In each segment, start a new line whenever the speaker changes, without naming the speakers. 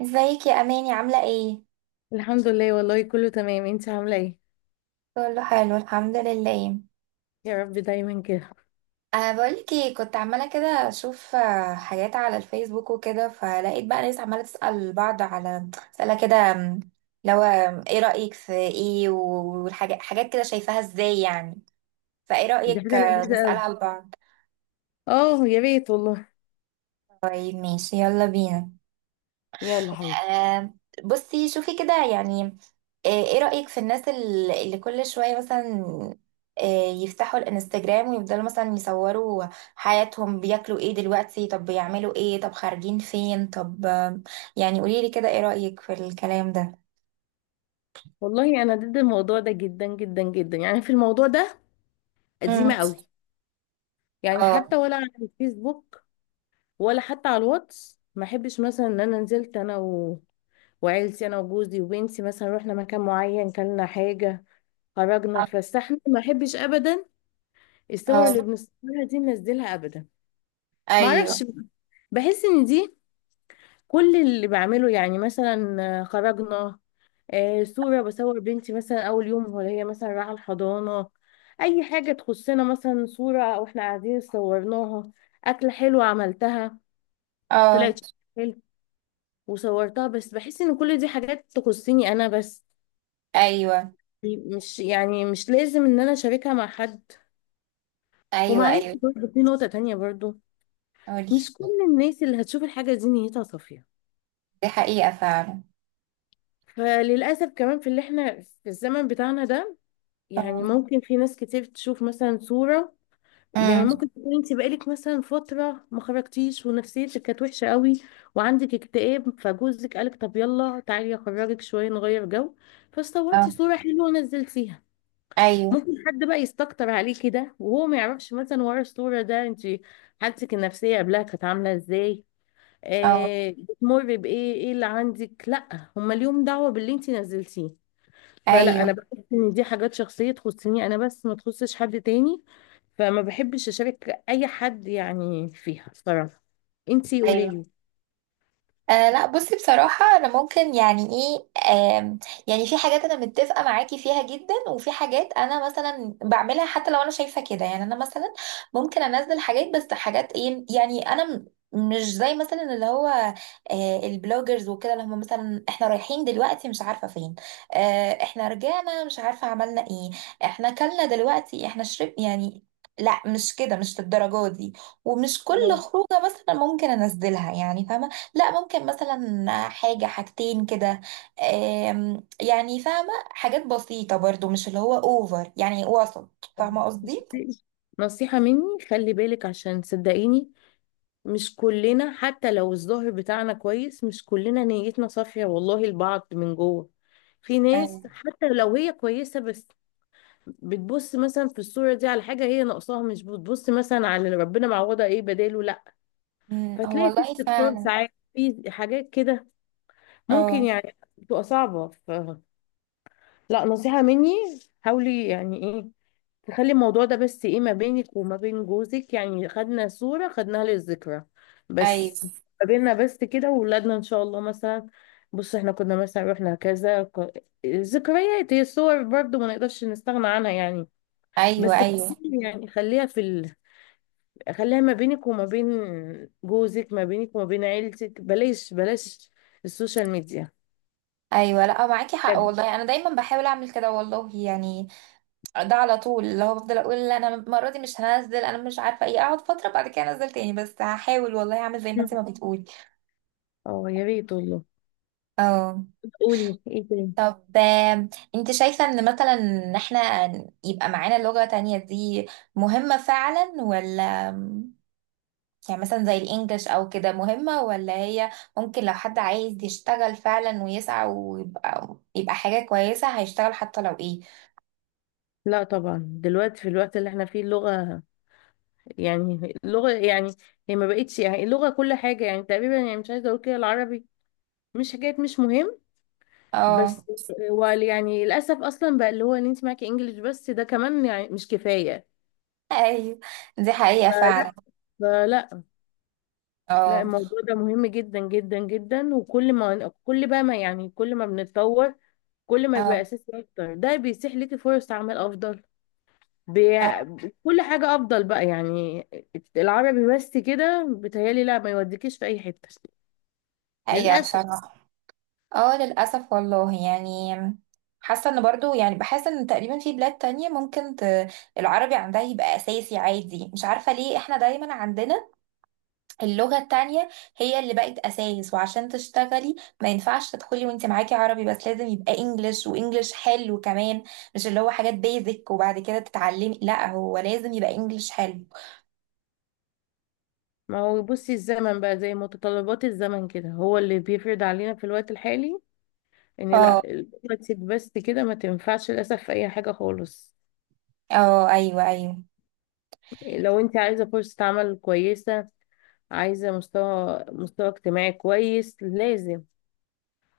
ازيك يا اماني، عامله ايه؟
الحمد لله، والله كله تمام. انت عامله ايه؟
كله حلو الحمد لله.
يا رب دايما كده.
أه، بقولك ايه، كنت عماله كده اشوف حاجات على الفيسبوك وكده، فلقيت بقى ناس عماله تسال بعض على اسئله كده. لو ايه رايك في ايه، والحاجات حاجات كده، شايفاها ازاي يعني؟ فايه
دي
رايك
حاجه لذيذه قوي.
نسالها لبعض.
اه، يا ريت والله.
طيب ماشي، يلا بينا.
يلا حبيبي.
آم، بصي شوفي كده يعني. ايه رأيك في الناس اللي كل شوية مثلا يفتحوا الانستجرام، ويفضلوا مثلا يصوروا حياتهم؟ بياكلوا ايه دلوقتي؟ طب بيعملوا ايه؟ طب خارجين فين؟ طب يعني قوليلي كده، ايه رأيك في الكلام ده؟
والله انا ضد الموضوع ده جدا جدا جدا. يعني في الموضوع ده قديمه
امم.
قوي. يعني
اه.
حتى ولا على الفيسبوك، ولا حتى على الواتس. ما احبش مثلا ان انا نزلت انا وعيلتي، انا وجوزي وبنتي مثلا رحنا مكان معين كلنا، حاجه خرجنا اتفسحنا، ما احبش ابدا الصور اللي
اه،
بنصورها دي ننزلها ابدا. ما اعرفش،
ايوه.
بحس ان دي كل اللي بعمله. يعني مثلا خرجنا، صورة بصور بنتي مثلا أول يوم وهي مثلا رايحة الحضانة، أي حاجة تخصنا مثلا صورة وإحنا قاعدين صورناها، أكلة حلوة عملتها
اه،
طلعت حلو وصورتها. بس بحس إن كل دي حاجات تخصني أنا بس،
ايوه،
مش يعني مش لازم إن أنا أشاركها مع حد.
ايوه،
ومعلش
ايوه.
برضه في نقطة تانية برضه،
قولي.
مش كل الناس اللي هتشوف الحاجة دي نيتها صافية.
دي حقيقة فعلا.
فللأسف كمان في اللي إحنا في الزمن بتاعنا ده، يعني
اه.
ممكن في ناس كتير تشوف مثلا صورة. يعني
امم.
ممكن تكون انت بقالك مثلا فترة ما خرجتيش ونفسيتك كانت وحشة قوي وعندك اكتئاب، فجوزك قالك طب يلا تعالي اخرجك شوية نغير جو، فصورتي
اه،
صورة حلوة ونزلتيها.
ايوه.
ممكن حد بقى يستكتر عليكي ده وهو ما يعرفش مثلا ورا الصورة ده انت حالتك النفسية قبلها كانت عاملة ازاي،
اه،
بتمر بايه، ايه اللي عندك، لا هما ليهم دعوة باللي انت نزلتيه. فلا، انا
ايوه،
بحس ان دي حاجات شخصيه تخصني انا بس، ما تخصش حد تاني. فما بحبش اشارك اي حد يعني فيها الصراحه. انتي قولي
ايوه.
لي.
آه لا، بصي بصراحة، أنا ممكن يعني إيه، آم، يعني في حاجات أنا متفقة معاكي فيها جدا، وفي حاجات أنا مثلا بعملها حتى لو أنا شايفة كده. يعني أنا مثلا ممكن أنزل حاجات، بس حاجات إيه يعني. أنا مش زي مثلا اللي هو البلوجرز وكده، اللي هم مثلا إحنا رايحين دلوقتي مش عارفة فين، إحنا رجعنا مش عارفة عملنا إيه، إحنا أكلنا دلوقتي إحنا شرب يعني. لا مش كده، مش للدرجة دي. ومش كل
تمام.
خروجة مثلا ممكن أنزلها، يعني فاهمة. لا، ممكن مثلا حاجة حاجتين كده، يعني فاهمة، حاجات بسيطة برضو، مش اللي هو اوفر، يعني وسط، فاهمة قصدي؟
نصيحه مني، خلي بالك، عشان صدقيني مش كلنا حتى لو الظاهر بتاعنا كويس مش كلنا نيتنا صافيه والله، البعض من جوه، في
ايوه.
ناس حتى لو هي كويسه بس بتبص مثلا في الصوره دي على حاجه هي ناقصاها، مش بتبص مثلا على اللي ربنا معوضها ايه بداله، لا.
هو
فتلاقي في
والله
استفسار
فعلا.
ساعات في حاجات كده ممكن،
اه،
يعني بتبقى صعبة لا، نصيحة مني، حاولي يعني ايه، تخلي الموضوع ده بس ايه ما بينك وما بين جوزك. يعني خدنا صورة خدناها للذكرى بس،
ايوه،
ما بيننا بس كده، وولادنا ان شاء الله مثلا. بص احنا كنا مثلا رحنا كذا، الذكريات هي الصور برضو ما نقدرش نستغنى عنها يعني.
ايوه.
بس
ايوه،
يعني خليها ما بينك وما بين جوزك، ما بينك وما بين عيلتك، بلاش بلاش السوشيال ميديا.
ايوه. لا معاكي حق
بجد.
والله، انا دايما بحاول اعمل كده والله يعني. ده على طول اللي هو بفضل اقول لا، انا المرة دي مش هنزل، انا مش عارفة ايه، اقعد فترة بعد كده انزل تاني. بس هحاول والله اعمل زي ما
مم.
انت ما بتقولي.
اه، يا ريت والله.
اه.
قولي ايه تاني.
طب انت شايفة ان مثلا ان احنا يبقى معانا لغة تانية دي مهمة فعلا ولا؟ يعني مثلا زي الانجليش او كده، مهمة، ولا هي ممكن لو حد عايز يشتغل فعلا ويسعى ويبقى حاجة كويسة هيشتغل حتى لو ايه.
لا طبعا دلوقتي في الوقت اللي احنا فيه اللغة، يعني اللغة يعني هي ما بقتش، يعني اللغة كل حاجة يعني تقريبا. يعني مش عايزة اقول كده العربي مش حكاية مش مهم،
اه،
بس هو يعني للأسف أصلا بقى اللي هو اللي انت معاكي انجليش بس ده كمان يعني مش كفاية.
ايوه، دي حقيقة فعلا.
فلا فلا لا،
اه.
الموضوع ده مهم جدا جدا جدا. وكل ما كل بقى ما يعني كل ما بنتطور، كل ما بيبقى
اه.
اساسي اكتر، ده بيسيح ليكي فرص عمل افضل بي...
اه.
كل حاجة افضل بقى يعني. العربي بس كده بيتهيألي لا، ما يوديكيش في اي حتة
حقيقة
للأسف.
بصراحة. اه للأسف والله يعني. حاسة ان برضو، يعني بحس ان تقريبا في بلاد تانية ممكن العربي عندها يبقى أساسي عادي. مش عارفة ليه احنا دايما عندنا اللغة التانية هي اللي بقت أساس، وعشان تشتغلي ما ينفعش تدخلي وانت معاكي عربي بس، لازم يبقى انجلش، وانجلش حلو كمان. مش اللي هو حاجات بيزك وبعد كده تتعلمي، لا هو لازم يبقى انجلش حلو.
ما هو بصي، الزمن بقى زي متطلبات الزمن كده هو اللي بيفرض علينا في الوقت الحالي ان لا،
اه.
دلوقتي بس كده ما تنفعش للأسف في اي حاجة خالص.
اه، ايوه، ايوه،
لو انت عايزة فرصة عمل كويسة، عايزة مستوى اجتماعي كويس، لازم.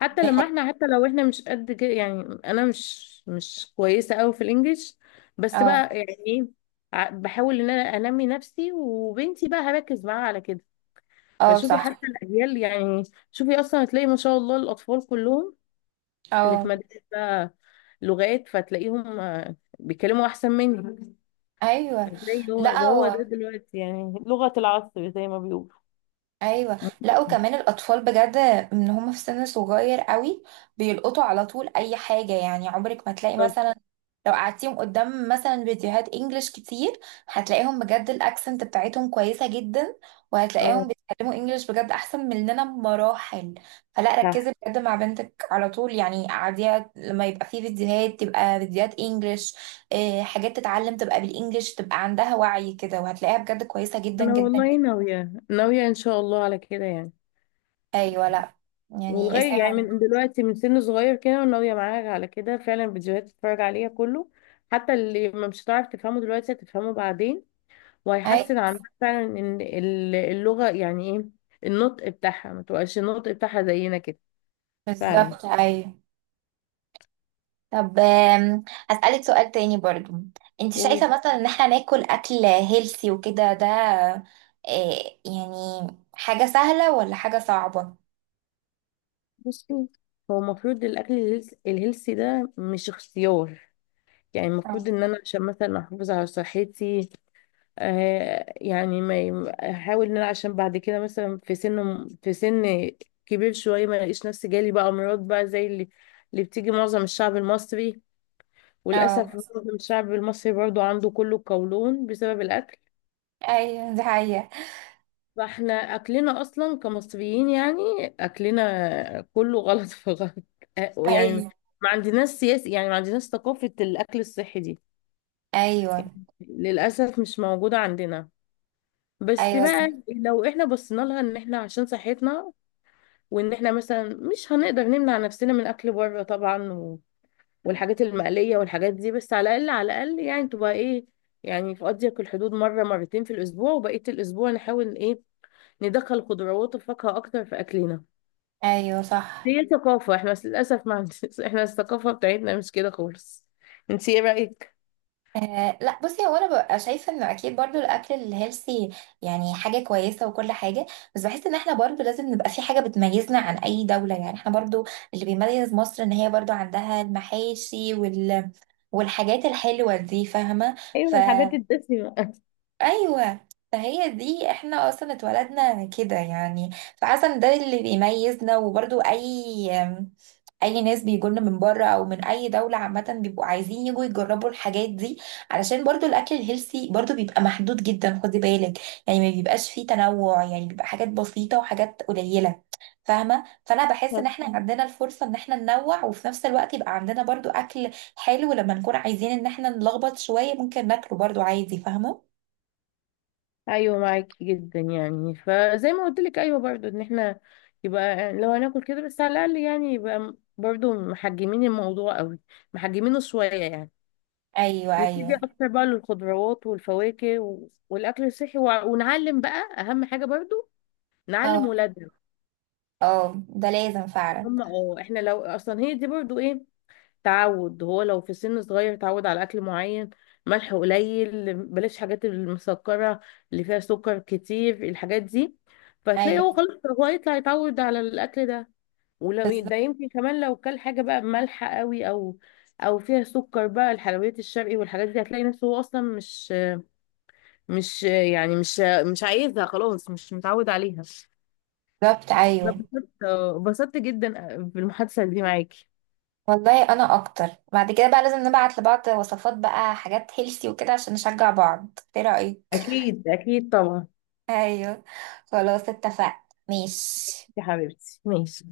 دي حقيقة.
حتى لو احنا مش قد كده. يعني انا مش كويسة قوي في الانجليش، بس
اه.
بقى يعني ايه، بحاول ان انا انمي نفسي، وبنتي بقى هركز معاها على كده.
اه،
فشوفي
صح.
حتى الاجيال يعني، شوفي اصلا هتلاقي ما شاء الله الاطفال كلهم اللي في
اه،
مدرسة لغات، فتلاقيهم بيتكلموا احسن مني.
ايوه،
فتلاقي
لا
هو ده هو ده
هو.
دلوقتي يعني لغة العصر زي ما بيقولوا.
ايوه لا، وكمان الاطفال بجد ان هم في سن صغير قوي بيلقطوا على طول اي حاجه. يعني عمرك ما تلاقي
بالظبط.
مثلا لو قعدتيهم قدام مثلا فيديوهات انجلش كتير، هتلاقيهم بجد الاكسنت بتاعتهم كويسه جدا،
اه،
وهتلاقيهم بيتكلموا انجلش بجد احسن مننا بمراحل. فلا،
صح.
ركزي بجد مع بنتك على طول، يعني قعديها لما يبقى في فيديوهات تبقى فيديوهات انجلش، حاجات تتعلم تبقى بالانجلش، تبقى عندها وعي كده، وهتلاقيها بجد كويسه جدا
انا
جدا.
والله ناويه ناويه ان شاء الله على كده يعني،
ايوه لا. يعني
ولغايه يعني من دلوقتي من سن صغير كده، وناويه معاك على كده فعلا، فيديوهات تتفرج عليها كله، حتى اللي ما مش هتعرف تفهمه دلوقتي هتفهمه بعدين،
اي.
وهيحسن عندك فعلا ان اللغه يعني ايه، النطق بتاعها، ما تبقاش النطق بتاعها زينا كده. فعلا.
بالظبط ايوه. طب هسألك سؤال تاني برضو. انت
وبصي،
شايفة مثلا ان احنا ناكل اكل هيلثي وكده، ده يعني حاجة سهلة ولا حاجة صعبة؟
هو المفروض الاكل الهيلثي ده مش اختيار. يعني المفروض
اه.
ان انا عشان مثلا احافظ على صحتي، يعني ما احاول ان انا عشان بعد كده مثلا في سن كبير شويه، ما الاقيش نفسي جالي بقى امراض بقى زي اللي بتيجي معظم الشعب المصري. وللاسف
اه،
معظم الشعب المصري برضو عنده كله القولون بسبب الاكل.
ايوه، دي حقيقة.
فاحنا اكلنا اصلا كمصريين يعني اكلنا كله غلط في غلط. يعني
ايوه،
ما عندناش سياسة، يعني ما عندناش ثقافه الاكل الصحي دي،
ايوه.
للاسف مش موجوده عندنا. بس
ايوه،
بقى لو احنا بصينا لها ان احنا عشان صحتنا، وان احنا مثلا مش هنقدر نمنع نفسنا من اكل بره طبعا والحاجات المقليه والحاجات دي، بس على الاقل، على الاقل يعني تبقى ايه، يعني في اضيق الحدود مره مرتين في الاسبوع، وبقيه الاسبوع نحاول ايه، ندخل خضروات وفاكهه اكتر في اكلنا.
ايوه، صح.
هي ثقافه احنا بس للاسف ما عندناش. احنا الثقافه بتاعتنا مش كده خالص. انت ايه رايك؟
آه لا، بصي، هو انا ببقى شايفه انه اكيد برضو الاكل الهيلثي يعني حاجه كويسه وكل حاجه. بس بحس ان احنا برضو لازم نبقى في حاجه بتميزنا عن اي دوله، يعني احنا برضو اللي بيميز مصر ان هي برضو عندها المحاشي والحاجات الحلوه دي، فاهمه. ف...
ايوه، الحاجات الدسمه.
ايوه فهي دي، احنا اصلا اتولدنا كده يعني. فحاسه ان ده اللي بيميزنا، وبرضو اي ناس بيجولنا من بره او من اي دوله عامه بيبقوا عايزين يجوا يجربوا الحاجات دي. علشان برضو الاكل الهيلثي برضو بيبقى محدود جدا، خدي بالك. يعني ما بيبقاش فيه تنوع، يعني بيبقى حاجات بسيطه وحاجات قليله، فاهمه. فانا بحس ان احنا عندنا الفرصه ان احنا ننوع، وفي نفس الوقت يبقى عندنا برضو اكل حلو لما نكون عايزين ان احنا نلخبط شويه ممكن ناكله برضو عادي، فاهمه.
ايوه معاكي جدا يعني، فزي ما قلت لك، ايوه برضو ان احنا يبقى لو هناكل كده بس على الاقل، يعني يبقى برضو محجمين الموضوع قوي، محجمينه شويه يعني.
ايوه،
نتجه
ايوه.
اكتر بقى للخضروات والفواكه والاكل الصحي، ونعلم بقى اهم حاجه برضو، نعلم
اه.
ولادنا.
اه، ده لازم فعلا.
هم، اه احنا لو اصلا هي دي برضو ايه، تعود، هو لو في سن صغير تعود على اكل معين، ملح قليل، بلاش حاجات المسكره اللي فيها سكر كتير الحاجات دي، فهتلاقي
ايوه.
هو خلاص هو يطلع يتعود على الاكل ده. ولو ده يمكن كمان لو كل حاجه بقى مالحه قوي، او فيها سكر بقى، الحلويات الشرقي والحاجات دي، هتلاقي نفسه هو اصلا مش يعني مش مش عايزها خلاص، مش متعود عليها.
بالظبط ايوه.
اتبسطت جدا بالمحادثه دي معاكي.
والله انا اكتر بعد كده بقى لازم نبعت لبعض وصفات بقى، حاجات هيلثي وكده عشان نشجع بعض، ايه رأيك؟
أكيد اكيد طبعا.
ايوه، خلاص اتفقنا. ماشي.
يا حبيبتي ماشي.